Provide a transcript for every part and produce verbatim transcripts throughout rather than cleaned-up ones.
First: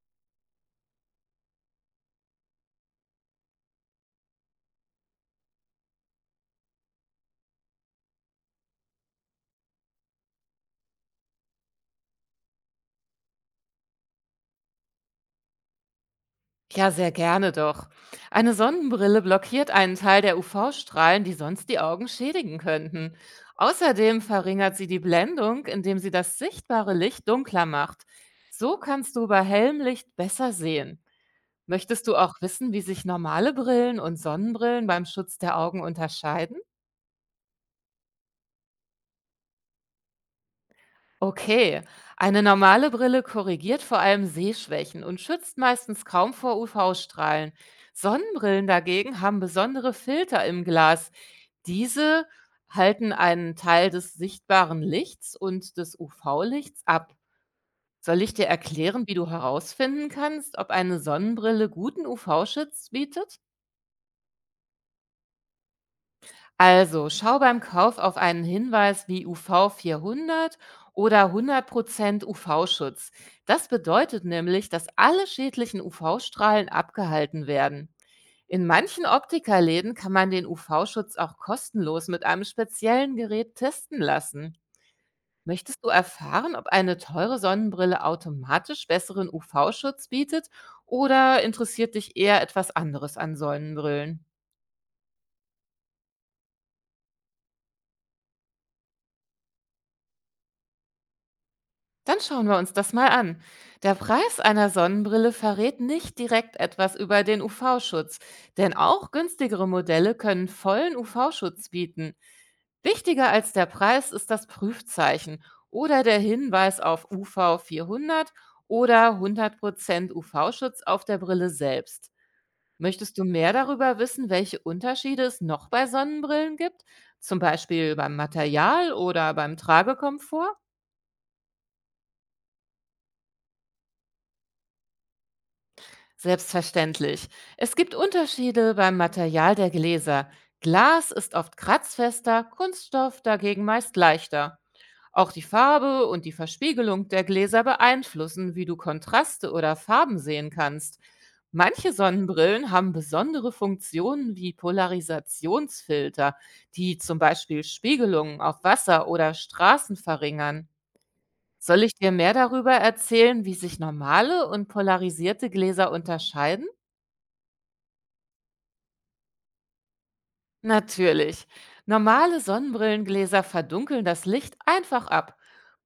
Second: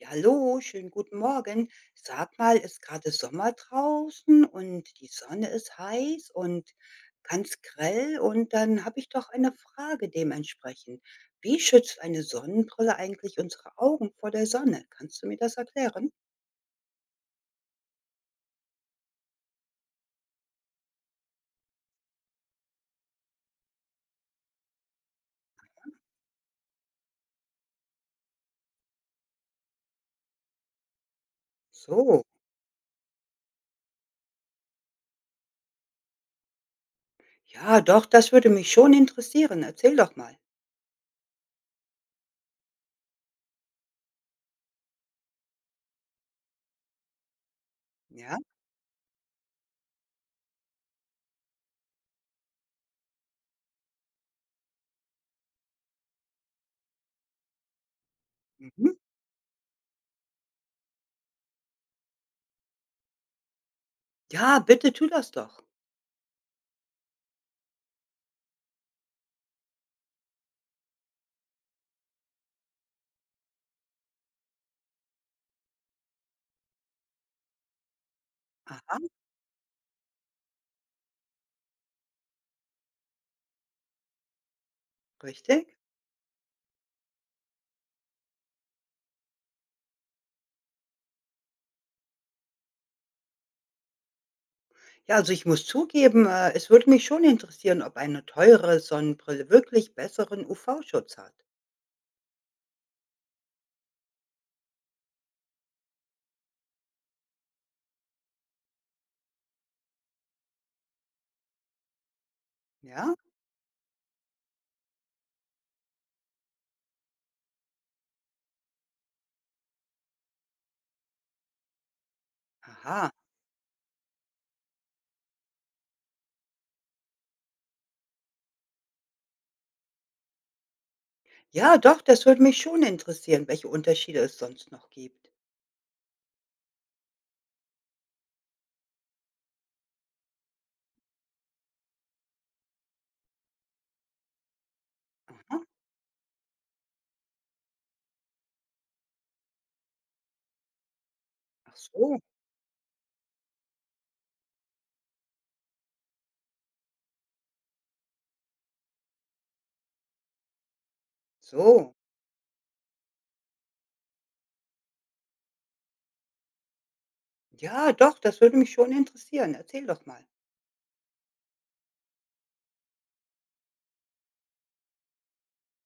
Ja, hallo, schönen guten Morgen. Sag mal, ist gerade Sommer draußen und die Sonne ist heiß und ganz grell und dann habe ich doch eine Frage dementsprechend. Wie schützt eine Sonnenbrille eigentlich unsere Augen vor der Sonne? Kannst du mir das erklären? Ja, sehr gerne doch. Eine Sonnenbrille blockiert einen Teil der U V-Strahlen, die sonst die Augen schädigen könnten. Außerdem verringert sie die Blendung, indem sie das sichtbare Licht dunkler macht. So kannst du bei hellem Licht besser sehen. Möchtest du So, auch wissen, wie sich normale Brillen und Sonnenbrillen beim Schutz der Augen unterscheiden? ja, doch, das würde mich schon interessieren. Erzähl doch mal. Okay, eine normale Brille korrigiert vor allem Sehschwächen und schützt meistens kaum vor U V-Strahlen. Ja? Sonnenbrillen dagegen haben besondere Filter im Glas. Diese halten einen Teil des sichtbaren Lichts und des U V-Lichts ab. Soll ich dir Mhm. erklären, wie du herausfinden kannst, ob eine Sonnenbrille guten U V-Schutz bietet? Ja, bitte tu das doch. Also, schau beim Kauf auf einen Hinweis wie U V vierhundert oder hundert Prozent U V-Schutz. Das bedeutet nämlich, dass alle schädlichen U V-Strahlen abgehalten werden. In Aha, manchen Optikerläden kann man den U V-Schutz auch kostenlos mit einem speziellen Gerät testen lassen. richtig. Möchtest du erfahren, ob eine teure Sonnenbrille automatisch besseren U V-Schutz bietet, oder interessiert dich eher etwas anderes an Sonnenbrillen? Ja, also ich muss zugeben, äh, es würde mich schon interessieren, ob eine teure Sonnenbrille wirklich besseren U V-Schutz hat. Dann schauen wir uns das mal an. Der Preis einer Sonnenbrille verrät nicht direkt etwas über den U V-Schutz, denn auch günstigere Modelle können vollen U V-Schutz bieten. Ja? Wichtiger als der Preis ist das Prüfzeichen oder der Hinweis auf U V vierhundert oder hundert Prozent U V-Schutz auf der Brille selbst. Aha. Möchtest du mehr darüber wissen, welche Unterschiede es noch bei Sonnenbrillen gibt, zum Beispiel beim Material oder beim Tragekomfort? Ja, doch, das würde mich schon interessieren, welche Unterschiede es sonst noch gibt. Selbstverständlich. Es gibt Unterschiede beim Material der Gläser. Glas ist oft kratzfester, Kunststoff dagegen meist leichter. Auch die Aha. Farbe und die Verspiegelung der Gläser beeinflussen, wie du Kontraste oder Farben sehen kannst. Ach Manche so, Sonnenbrillen haben besondere Funktionen wie Polarisationsfilter, die zum Beispiel Spiegelungen auf Wasser oder Straßen verringern. Soll so. ich dir mehr darüber erzählen, wie sich normale und polarisierte Gläser unterscheiden? Ja, doch, das würde mich schon interessieren. Erzähl doch mal. Natürlich. Normale Sonnenbrillengläser verdunkeln das Licht einfach ab.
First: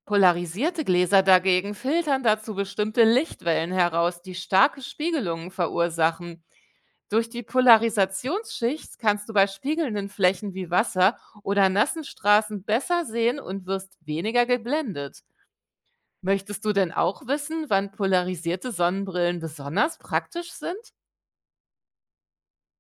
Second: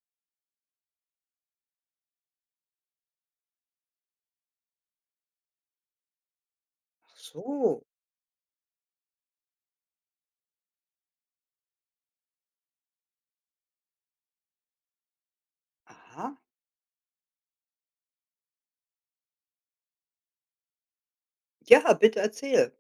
Polarisierte Gläser dagegen filtern dazu bestimmte Lichtwellen heraus, die starke Spiegelungen verursachen. Ach Durch die so. Polarisationsschicht kannst du bei spiegelnden Flächen wie Wasser oder nassen Straßen besser sehen und wirst weniger geblendet. Aha. Möchtest du denn auch wissen, wann polarisierte Sonnenbrillen besonders praktisch sind? Ja, bitte erzähl.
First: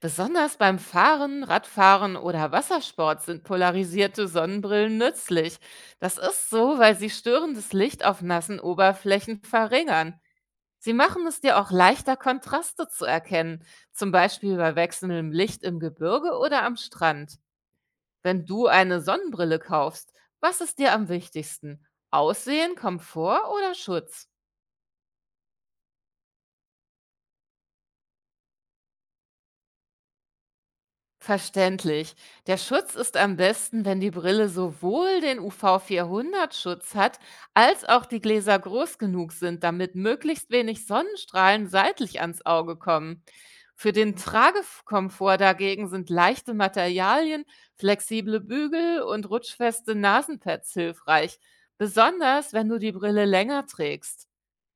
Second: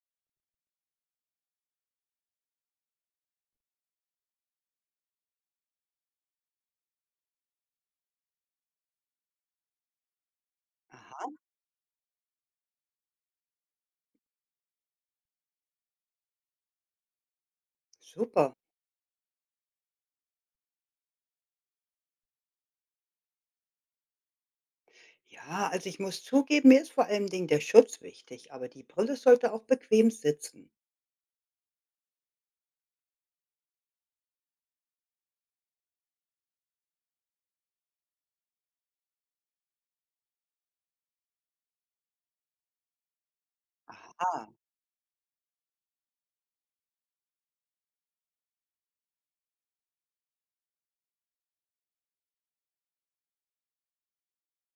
Besonders beim Fahren, Radfahren oder Wassersport sind polarisierte Sonnenbrillen nützlich. Das ist so, weil sie störendes Licht auf nassen Oberflächen verringern. Sie Aha, machen es dir auch leichter, Kontraste zu erkennen, zum Beispiel bei wechselndem Licht im Gebirge oder am Strand. Wenn super. du eine Sonnenbrille kaufst, was ist dir am wichtigsten? Aussehen, Komfort oder Schutz? Ja, also ich muss zugeben, mir ist vor allem Dingen der Schutz wichtig, aber die Brille sollte auch bequem sitzen. Verständlich. Der Schutz ist am besten, wenn die Brille sowohl den U V vierhundert Schutz hat, als auch die Gläser groß genug sind, damit möglichst wenig Sonnenstrahlen seitlich ans Auge kommen. Für den Aha, Tragekomfort dagegen sind leichte Materialien, flexible Bügel und rutschfeste Nasenpads hilfreich, besonders wenn du die Brille länger trägst.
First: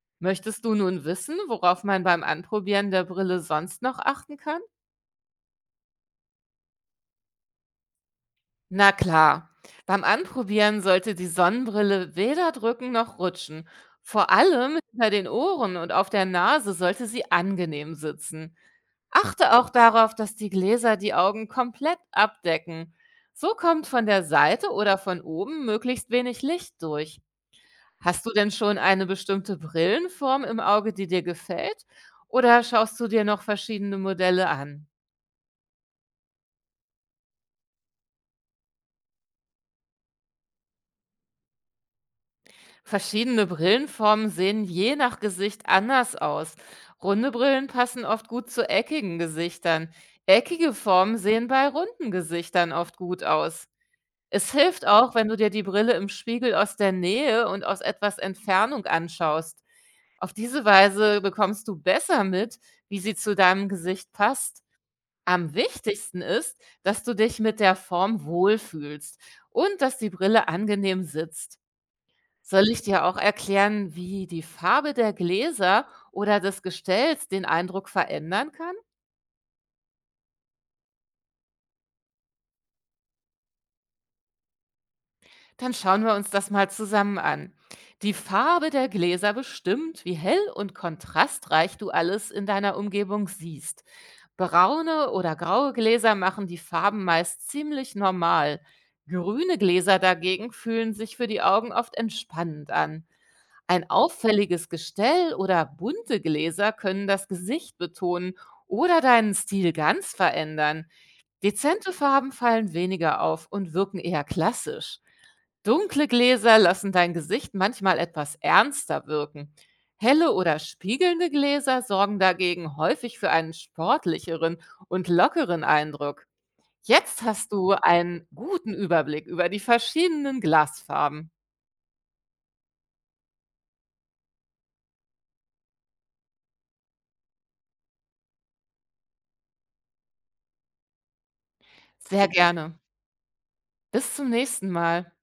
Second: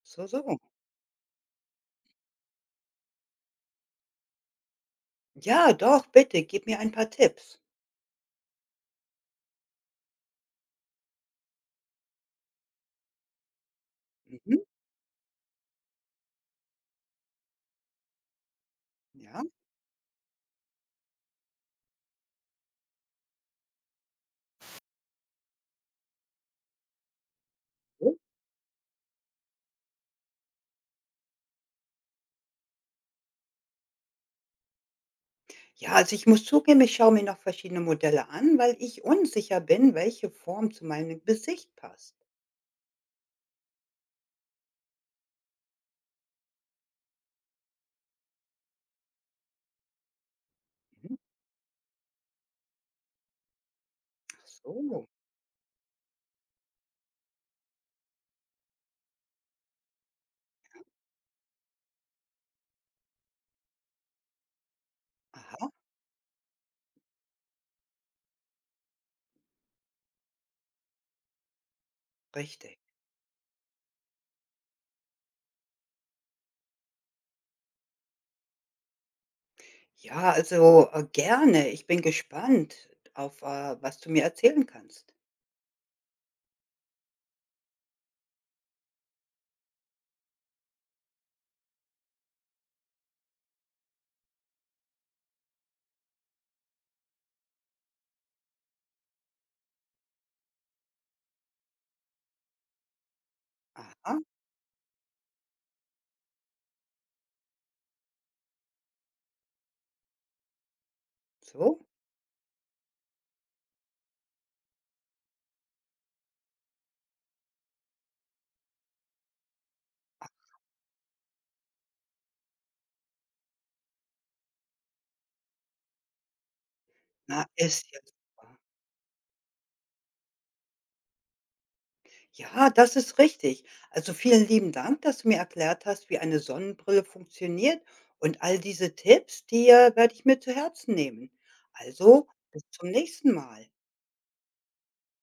so, so. Möchtest du nun wissen, worauf man beim Anprobieren der Brille sonst noch achten kann? Ja, doch, bitte, gib mir ein paar Tipps. Na klar, beim Anprobieren sollte die Sonnenbrille weder drücken noch rutschen. Vor Mhm. allem hinter den Ohren und auf der Nase sollte sie angenehm sitzen. Ja, Achte auch darauf, dass die Gläser die Augen komplett abdecken. So kommt von der Seite oder von oben möglichst wenig Licht durch. so. Hast du denn schon eine bestimmte Brillenform im Auge, die dir gefällt? Oder schaust du dir noch verschiedene Modelle an? Ja, also ich muss zugeben, ich schaue mir noch verschiedene Modelle an, weil ich unsicher bin, welche Form zu meinem Gesicht passt. Verschiedene Brillenformen sehen je nach Gesicht anders aus. Runde Brillen passen oft gut zu eckigen Gesichtern. Eckige Mhm. Formen sehen bei runden Gesichtern oft gut aus. Ach Es hilft so. auch, wenn du dir die Brille im Spiegel aus der Nähe und aus etwas Entfernung anschaust. Auf diese Weise bekommst du besser mit, wie sie zu deinem Gesicht passt. Am Aha, wichtigsten ist, dass du dich mit der Form wohlfühlst und dass die Brille angenehm sitzt. Soll richtig. ich dir auch erklären, wie die Farbe der Gläser oder des Gestells den Eindruck verändern kann? Ja, also äh, gerne. Ich bin gespannt auf, äh, was du mir erzählen kannst. Dann schauen wir uns das mal zusammen an. Die Farbe der Gläser bestimmt, wie hell und kontrastreich du alles in deiner Umgebung siehst. Braune oder graue Gläser machen die Farben meist ziemlich normal. Grüne Gläser dagegen fühlen sich für die Augen oft entspannend an. Ein Aha, auffälliges Gestell oder bunte Gläser können das Gesicht betonen oder deinen Stil ganz verändern. so. Dezente Farben fallen weniger auf und wirken eher klassisch. Dunkle Gläser lassen dein Gesicht manchmal etwas ernster wirken. Ach, Helle oder spiegelnde Gläser sorgen dagegen häufig für einen sportlicheren und lockeren Eindruck. Jetzt na, hast du ist jetzt. einen guten Überblick über die verschiedenen Glasfarben. Ja, das ist richtig. Also vielen lieben Dank, dass du mir erklärt hast, wie eine Sonnenbrille funktioniert und all diese Tipps, die, äh, werde ich mir zu Herzen nehmen. Also, Sehr bis gerne. zum nächsten Mal. Bis zum nächsten Mal.